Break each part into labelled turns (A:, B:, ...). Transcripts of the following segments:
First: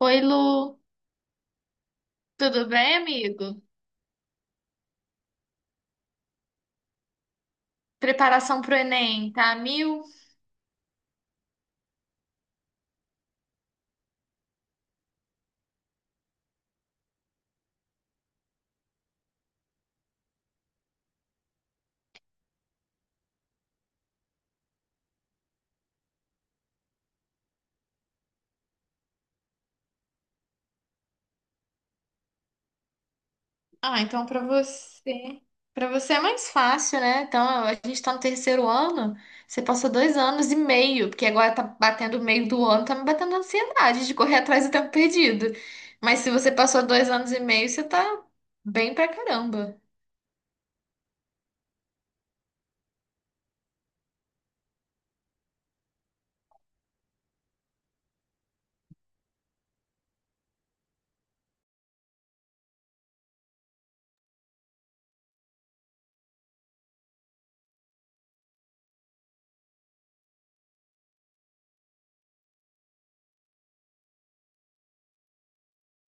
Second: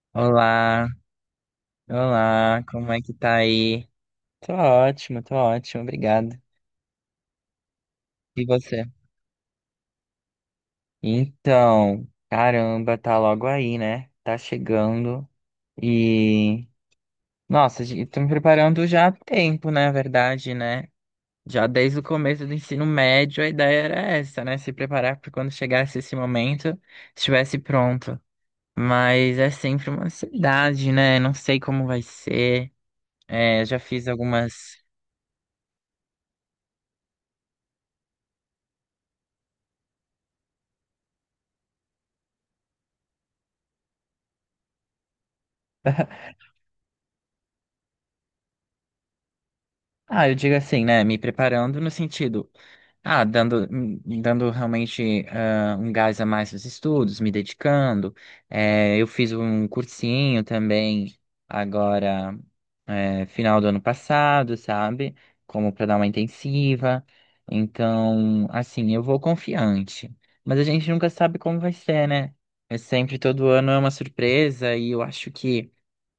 A: Oi, Lu.
B: Olá, olá,
A: Tudo
B: como
A: bem,
B: é que tá
A: amigo?
B: aí? Tô ótimo, obrigado. E
A: Preparação pro
B: você?
A: Enem, tá a mil?
B: Então, caramba, tá logo aí, né? Tá chegando e. Nossa, gente, tô me preparando já há tempo, na verdade, né? Já desde o começo do ensino médio a ideia era essa, né? Se preparar para quando chegasse esse momento, estivesse pronto. Mas é sempre uma ansiedade, né? Não sei como vai ser. É, já
A: Ah,
B: fiz
A: então pra
B: algumas.
A: você, para você é mais fácil, né? Então, a gente tá no terceiro ano, você passou 2 anos e meio, porque agora tá batendo o meio do ano, tá me batendo ansiedade de correr atrás do tempo perdido. Mas se você passou 2 anos e meio, você tá bem pra caramba.
B: Ah, eu digo assim, né? Me preparando no sentido, dando, dando realmente um gás a mais nos estudos, me dedicando. Eu fiz um cursinho também agora, final do ano passado, sabe? Como para dar uma intensiva. Então, assim, eu vou confiante. Mas a gente nunca sabe como vai ser, né? É sempre todo ano é uma surpresa e eu acho que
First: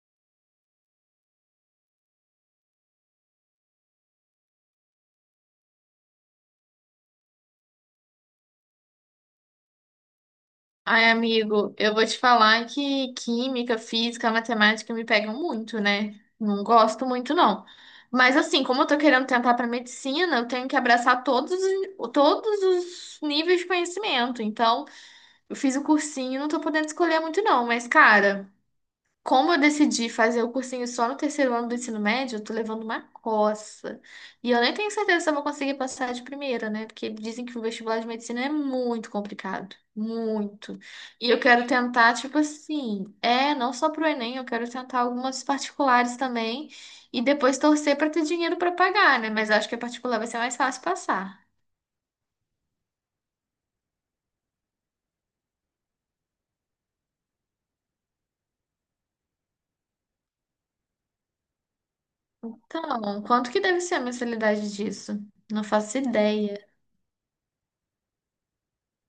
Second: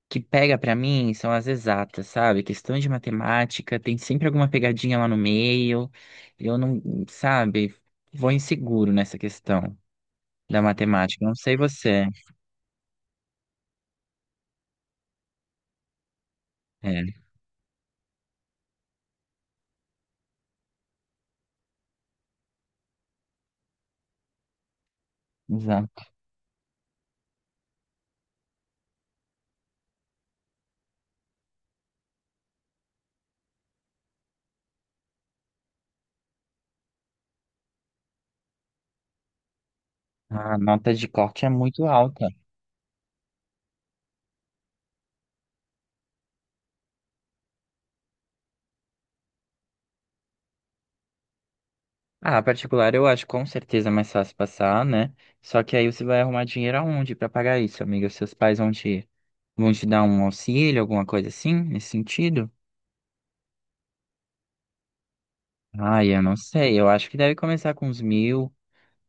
B: que pega pra mim são as exatas, sabe? Questão de matemática, tem sempre alguma pegadinha lá no meio. Eu não, sabe, vou inseguro nessa questão da
A: Ai,
B: matemática. Não sei
A: amigo, eu vou
B: você.
A: te falar que química, física, matemática me pegam muito, né? Não gosto
B: É,
A: muito, não. Mas assim, como eu tô querendo tentar para medicina, eu tenho que abraçar todos os níveis de conhecimento. Então, eu fiz o
B: exato.
A: cursinho, não tô podendo escolher muito, não. Mas, cara. Como eu decidi fazer o cursinho só no terceiro ano do ensino médio, eu tô levando uma coça. E eu nem tenho certeza se eu vou conseguir passar de primeira, né? Porque dizem que o vestibular de medicina é muito complicado.
B: A
A: Muito.
B: nota de
A: E eu
B: corte é
A: quero
B: muito
A: tentar,
B: alta.
A: tipo assim, não só pro Enem, eu quero tentar algumas particulares também. E depois torcer pra ter dinheiro pra pagar, né? Mas eu acho que a particular vai ser mais fácil passar.
B: Ah, a particular eu acho com certeza mais fácil passar, né? Só que aí você vai arrumar dinheiro aonde pra pagar isso, amiga? Seus pais vão te dar um auxílio, alguma coisa assim, nesse sentido?
A: Então, quanto que deve ser a mensalidade disso? Não faço
B: Ah, eu não
A: ideia.
B: sei. Eu acho que deve começar com uns 1.000.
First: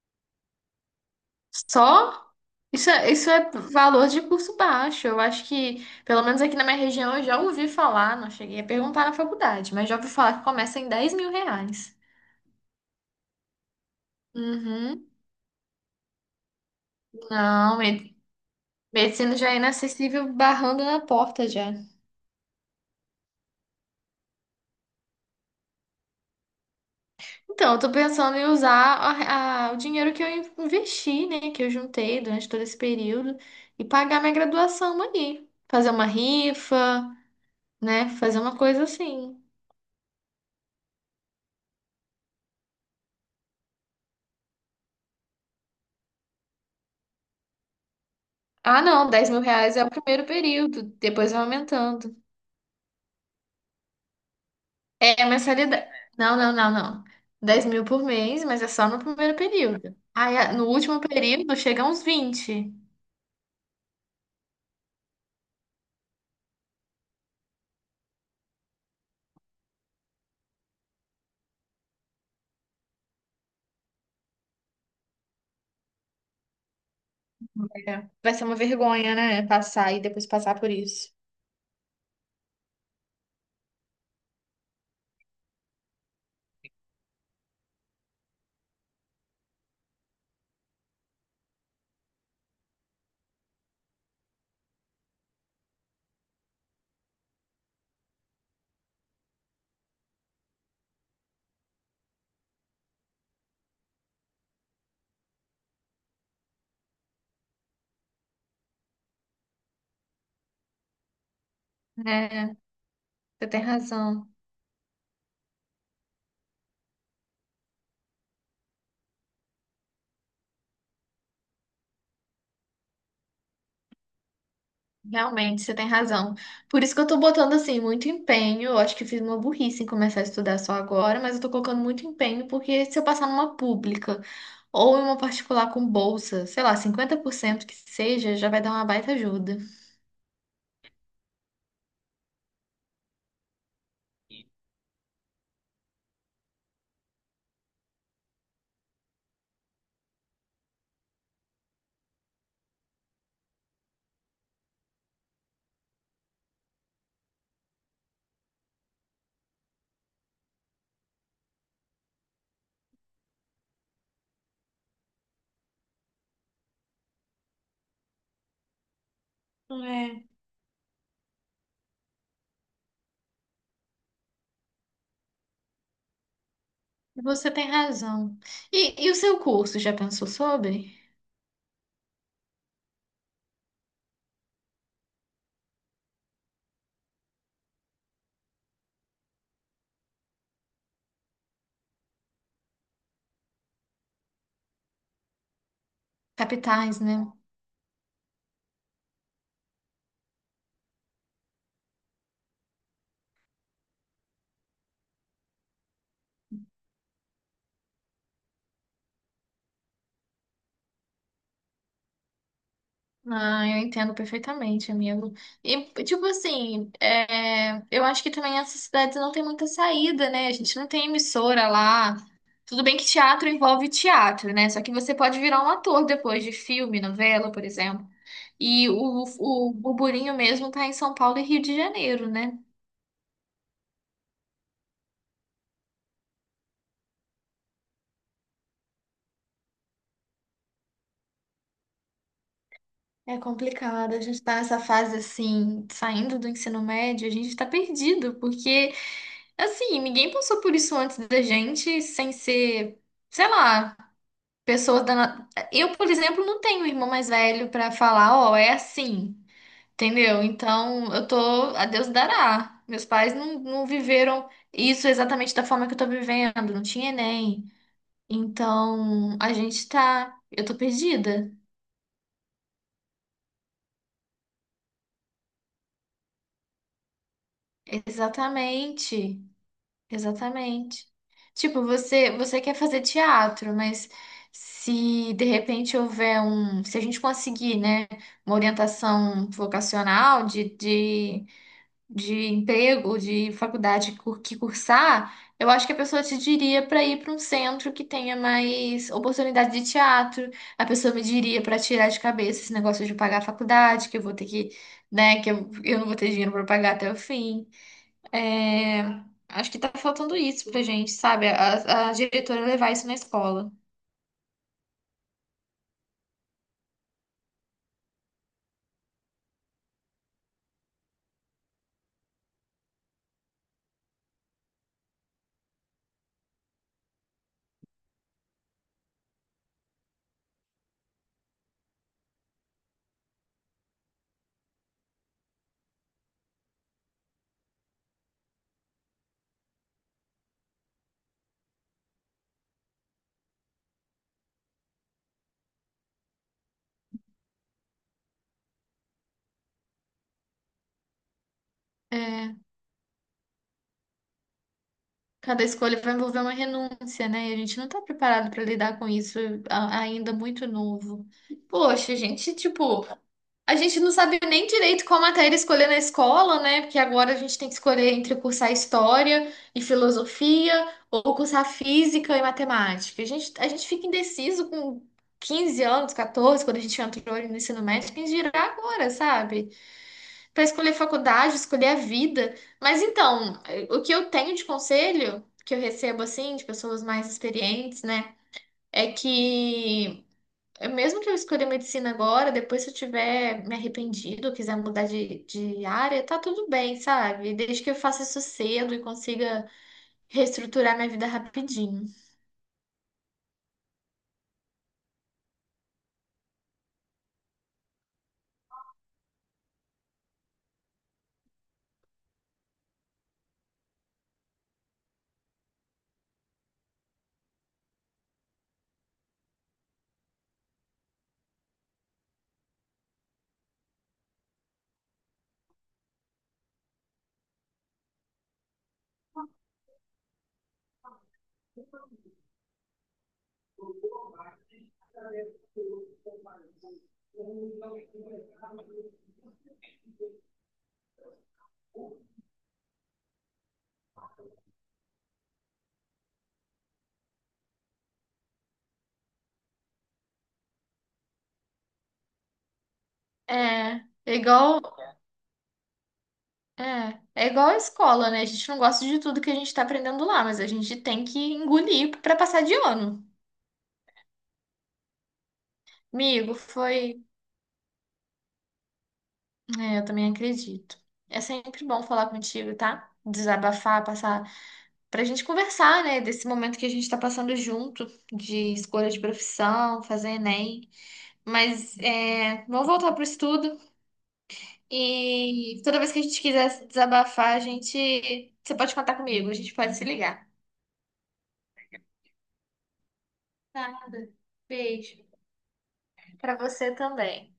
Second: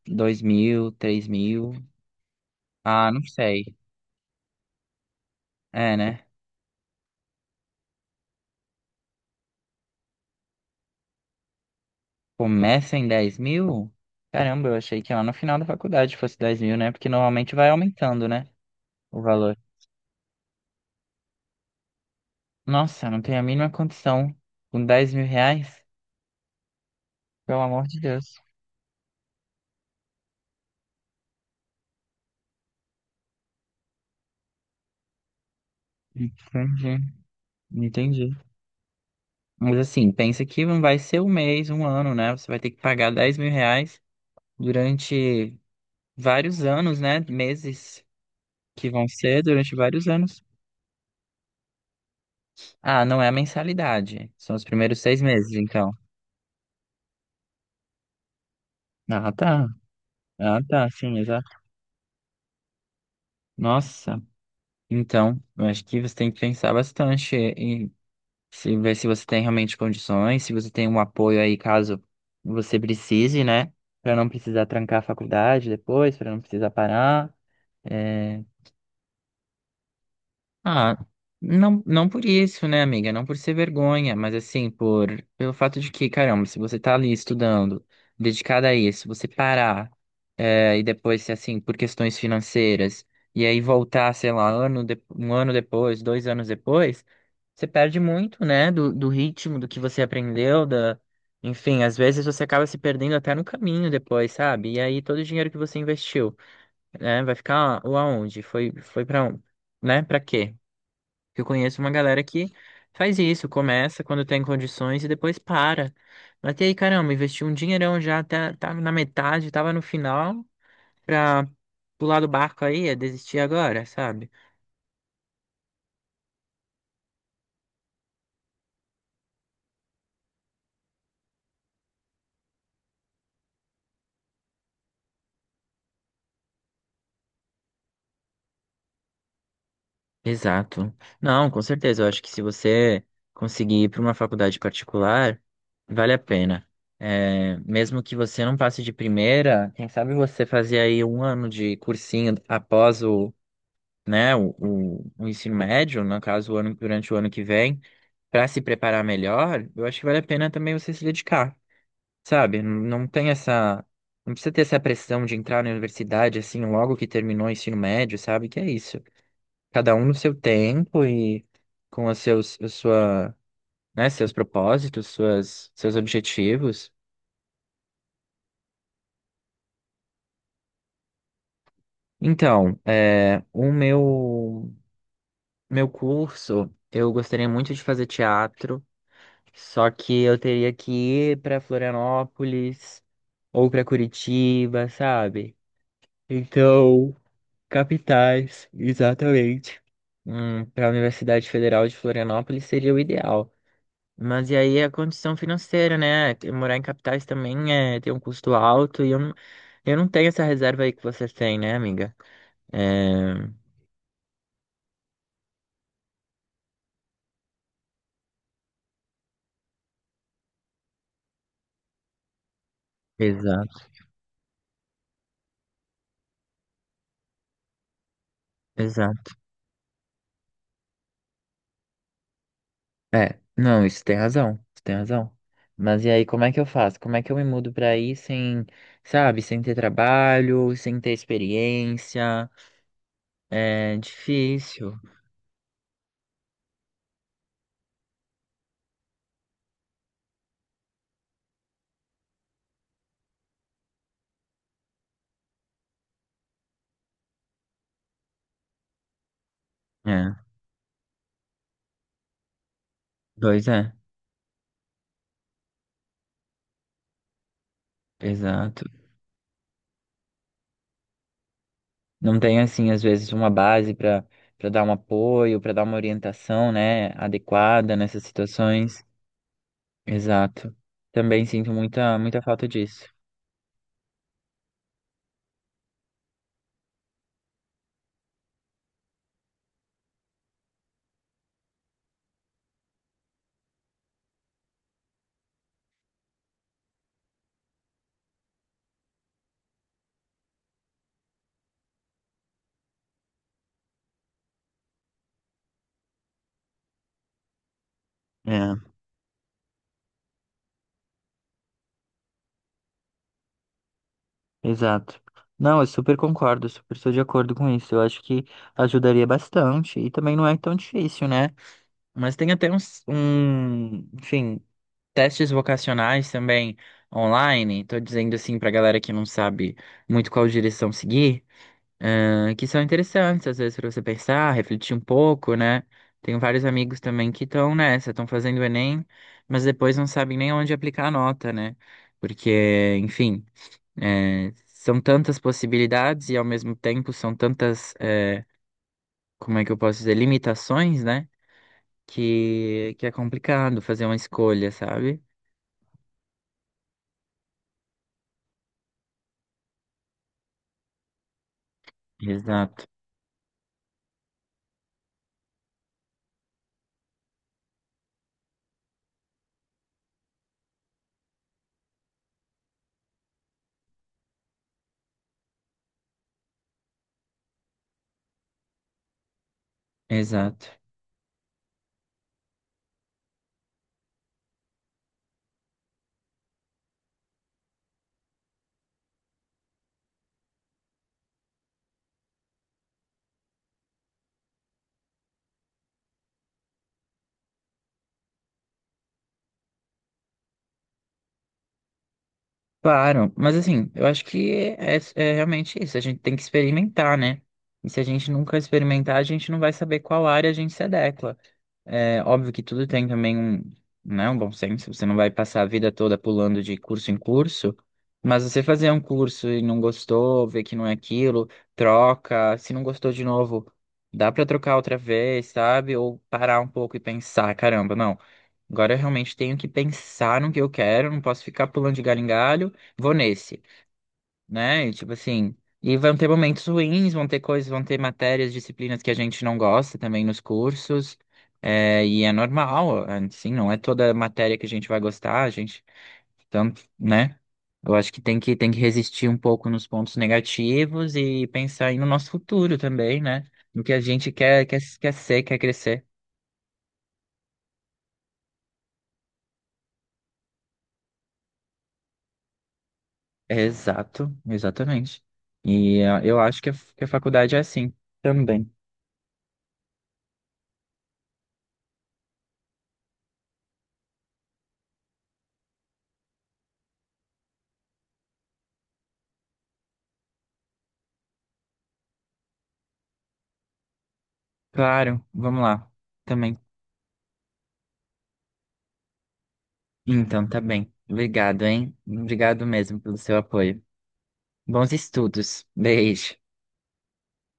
B: 2.000, 3.000.
A: Só? Isso
B: Ah,
A: é,
B: não
A: isso é
B: sei.
A: valor de curso baixo. Eu acho que,
B: É,
A: pelo
B: né?
A: menos aqui na minha região, eu já ouvi falar, não cheguei a perguntar na faculdade, mas já ouvi falar que começa em 10 mil reais.
B: Começa em 10.000? Caramba, eu achei
A: Uhum.
B: que lá no final da faculdade fosse 10.000, né? Porque normalmente vai
A: Não, me-
B: aumentando, né? O
A: Medicina já é
B: valor.
A: inacessível, barrando na porta já.
B: Nossa, eu não tenho a mínima condição. Com R$ 10.000? Pelo
A: Então, eu
B: amor
A: tô
B: de
A: pensando
B: Deus.
A: em usar o dinheiro que eu investi, né, que eu juntei durante todo esse período e pagar minha graduação ali. Fazer uma rifa,
B: Entendi,
A: né,
B: entendi.
A: fazer uma coisa assim.
B: Mas assim, pensa que não vai ser um mês, um ano, né? Você vai ter que pagar R$ 10.000 durante vários anos, né? Meses
A: Ah,
B: que vão
A: não, 10 mil
B: ser durante
A: reais é o
B: vários
A: primeiro
B: anos.
A: período, depois vai aumentando.
B: Ah, não é a mensalidade. São os primeiros seis
A: É a
B: meses,
A: mensalidade.
B: então.
A: Não, não, não, não. 10 mil por mês, mas é só no
B: Ah,
A: primeiro
B: tá.
A: período. Aí,
B: Ah,
A: no
B: tá,
A: último
B: sim,
A: período,
B: exato.
A: chega uns 20.
B: Nossa. Então, eu acho que você tem que pensar bastante e se ver se você tem realmente condições, se você tem um apoio aí caso você precise, né? Pra não precisar trancar a faculdade depois, pra não precisar parar.
A: É. Vai
B: É,
A: ser uma vergonha, né? Passar e depois passar por
B: Ah,
A: isso.
B: não, não por isso, né, amiga? Não por ser vergonha, mas assim, por pelo fato de que, caramba, se você tá ali estudando, dedicada a isso, você parar, e depois, se, assim, por questões financeiras, e aí voltar, sei lá, um ano depois, 2 anos depois, você perde muito, né, do ritmo, do que você aprendeu, da... Enfim, às vezes você acaba se perdendo até no caminho depois, sabe? E aí todo o dinheiro que você investiu, né, vai ficar aonde? Foi pra, um, né, pra quê? Que eu conheço uma galera
A: É,
B: que faz
A: você
B: isso,
A: tem
B: começa quando
A: razão.
B: tem condições e depois para. Mas e aí, caramba, investiu um dinheirão já, tá na metade, tava no final, pra pular do barco aí, é desistir agora, sabe?
A: Realmente, você tem razão. Por isso que eu tô botando, assim, muito empenho. Eu acho que eu fiz uma burrice em começar a estudar só agora, mas eu tô colocando muito empenho, porque se eu passar numa pública ou em uma particular com bolsa, sei lá, 50% que seja, já vai dar uma baita ajuda.
B: Exato. Não, com certeza, eu acho que se você conseguir ir para uma faculdade particular, vale a pena. É, mesmo que você não passe de primeira, quem sabe você fazer aí um ano de cursinho após o, né, o ensino médio, no caso, o ano, durante o ano que vem para se preparar melhor, eu acho que vale a pena também você se dedicar, sabe? Não não tem essa. Não precisa ter essa pressão de entrar na universidade assim logo que terminou o ensino médio, sabe? Que é isso. Cada um no seu tempo e com os seus, a sua, né, seus propósitos, suas, seus objetivos.
A: Você tem razão. E o seu curso, já pensou sobre?
B: Então, o meu curso, eu gostaria muito de fazer teatro, só que eu teria que ir para Florianópolis ou para Curitiba, sabe?
A: Capitais,
B: Então,
A: né?
B: capitais, exatamente. Para a Universidade Federal de Florianópolis seria o ideal. Mas e aí a condição financeira, né? Que morar em capitais também é, tem um custo alto e eu, eu não tenho essa reserva aí que você tem né, amiga? É,
A: Ah, eu entendo perfeitamente, amigo. E, tipo assim, eu acho que também essas cidades não tem muita saída, né? A gente não tem emissora lá. Tudo bem que teatro
B: exato,
A: envolve teatro, né? Só que você pode virar um ator depois de filme, novela, por exemplo. E o,
B: exato.
A: o burburinho mesmo tá em São Paulo e Rio de Janeiro, né?
B: É, não, isso tem razão, isso tem razão. Mas e aí, como é que eu faço? Como é que eu me mudo para aí sem, sabe, sem ter trabalho, sem ter experiência?
A: É
B: É
A: complicado, a gente tá nessa
B: difícil.
A: fase assim, saindo do ensino médio, a gente está perdido, porque assim, ninguém passou por isso antes da gente, sem ser, sei lá, eu, por exemplo, não tenho irmão mais velho para falar, ó, é assim,
B: É,
A: entendeu? Então, eu tô, a Deus dará. Meus pais não,
B: pois
A: não
B: é.
A: viveram isso exatamente da forma que eu tô vivendo, não tinha Enem.
B: Exato.
A: Então, a gente tá, eu tô perdida.
B: Não tem assim às vezes uma base para dar um apoio, para dar uma orientação, né, adequada nessas situações.
A: Exatamente.
B: Exato.
A: Exatamente.
B: Também sinto
A: Tipo,
B: muita
A: você,
B: muita
A: você
B: falta
A: quer fazer
B: disso.
A: teatro, mas se de repente houver um, se a gente conseguir, né, uma orientação vocacional de emprego, de faculdade que cursar, eu acho que a pessoa te diria para ir para um centro que tenha mais oportunidade de teatro. A pessoa me diria para tirar de cabeça esse negócio de pagar a faculdade, que eu vou ter que, né, que eu não vou ter dinheiro para pagar até o fim.
B: É,
A: É, acho que tá faltando isso pra gente, sabe? A diretora levar isso na escola.
B: exato. Não, eu super concordo, super estou de acordo com isso. Eu acho que ajudaria bastante e também não é tão difícil, né? Mas tem até um, enfim, testes vocacionais também online. Tô dizendo assim pra galera que não sabe muito qual direção seguir. Que são interessantes, às vezes, para você pensar, refletir um pouco, né? Tenho vários amigos também que estão nessa, estão fazendo o Enem, mas depois não sabem nem onde aplicar a nota, né? Porque, enfim, são tantas possibilidades e, ao mesmo tempo, são tantas, como é que eu posso dizer, limitações, né?
A: É,
B: Que é complicado fazer uma escolha, sabe?
A: cada escolha vai envolver uma renúncia, né? E a gente não tá preparado para lidar com isso ainda muito novo. Poxa, a gente,
B: Exato,
A: tipo, a gente não sabe nem direito qual matéria escolher na escola, né? Porque agora a gente tem que escolher entre cursar história e filosofia ou cursar física e matemática. A gente fica indeciso com 15 anos, 14, quando a gente entrou ali no ensino médio, quem dirá agora, sabe? Para
B: exato.
A: escolher faculdade, escolher a vida. Mas então, o que eu tenho de conselho que eu recebo assim de pessoas mais experientes, né, é que mesmo que eu escolha medicina agora, depois se eu tiver me arrependido, quiser mudar de área, tá tudo bem, sabe? Desde que eu faça isso cedo e consiga reestruturar minha vida rapidinho.
B: Claro, mas assim, eu acho que é realmente isso. A gente tem que experimentar, né? E se a gente nunca experimentar, a gente não vai saber qual área a gente se adequa. É óbvio que tudo tem também né, um bom senso. Você não vai passar a vida toda pulando de curso em curso, mas você fazer um curso e não gostou, ver que não é aquilo, troca. Se não gostou de novo, dá pra trocar outra vez, sabe? Ou parar um pouco e pensar, caramba, não. Agora eu realmente tenho que pensar no que eu quero, não posso ficar pulando de galho em galho, vou nesse né? E, tipo assim, e vão ter momentos ruins, vão ter coisas, vão ter matérias, disciplinas que a gente não gosta também nos cursos. É, e é normal, assim, não é toda matéria que a gente vai gostar, a gente, tanto, né? Eu acho que tem que resistir um pouco nos pontos negativos e pensar aí no nosso futuro também, né? No que a
A: É.
B: gente quer, quer ser, quer crescer.
A: É, é igual a escola, né? A gente não gosta de tudo que a gente tá aprendendo lá, mas a gente tem que engolir para passar de ano.
B: Exato, exatamente. E eu
A: Amigo,
B: acho que que a
A: foi.
B: faculdade é assim também.
A: É, eu também acredito. É sempre bom falar contigo, tá? Desabafar, passar. Pra gente conversar, né? Desse momento que a gente tá passando junto, de escolha de profissão, fazer Enem. Mas é, vamos voltar pro estudo.
B: Claro, vamos
A: E
B: lá.
A: toda vez que a gente
B: Também.
A: quiser se desabafar, a gente. Você pode contar comigo, a gente pode se ligar.
B: Então, tá bem. Obrigado, hein? Obrigado mesmo pelo seu apoio.
A: Nada.
B: Bons
A: Beijo.
B: estudos. Beijo.
A: Pra você também.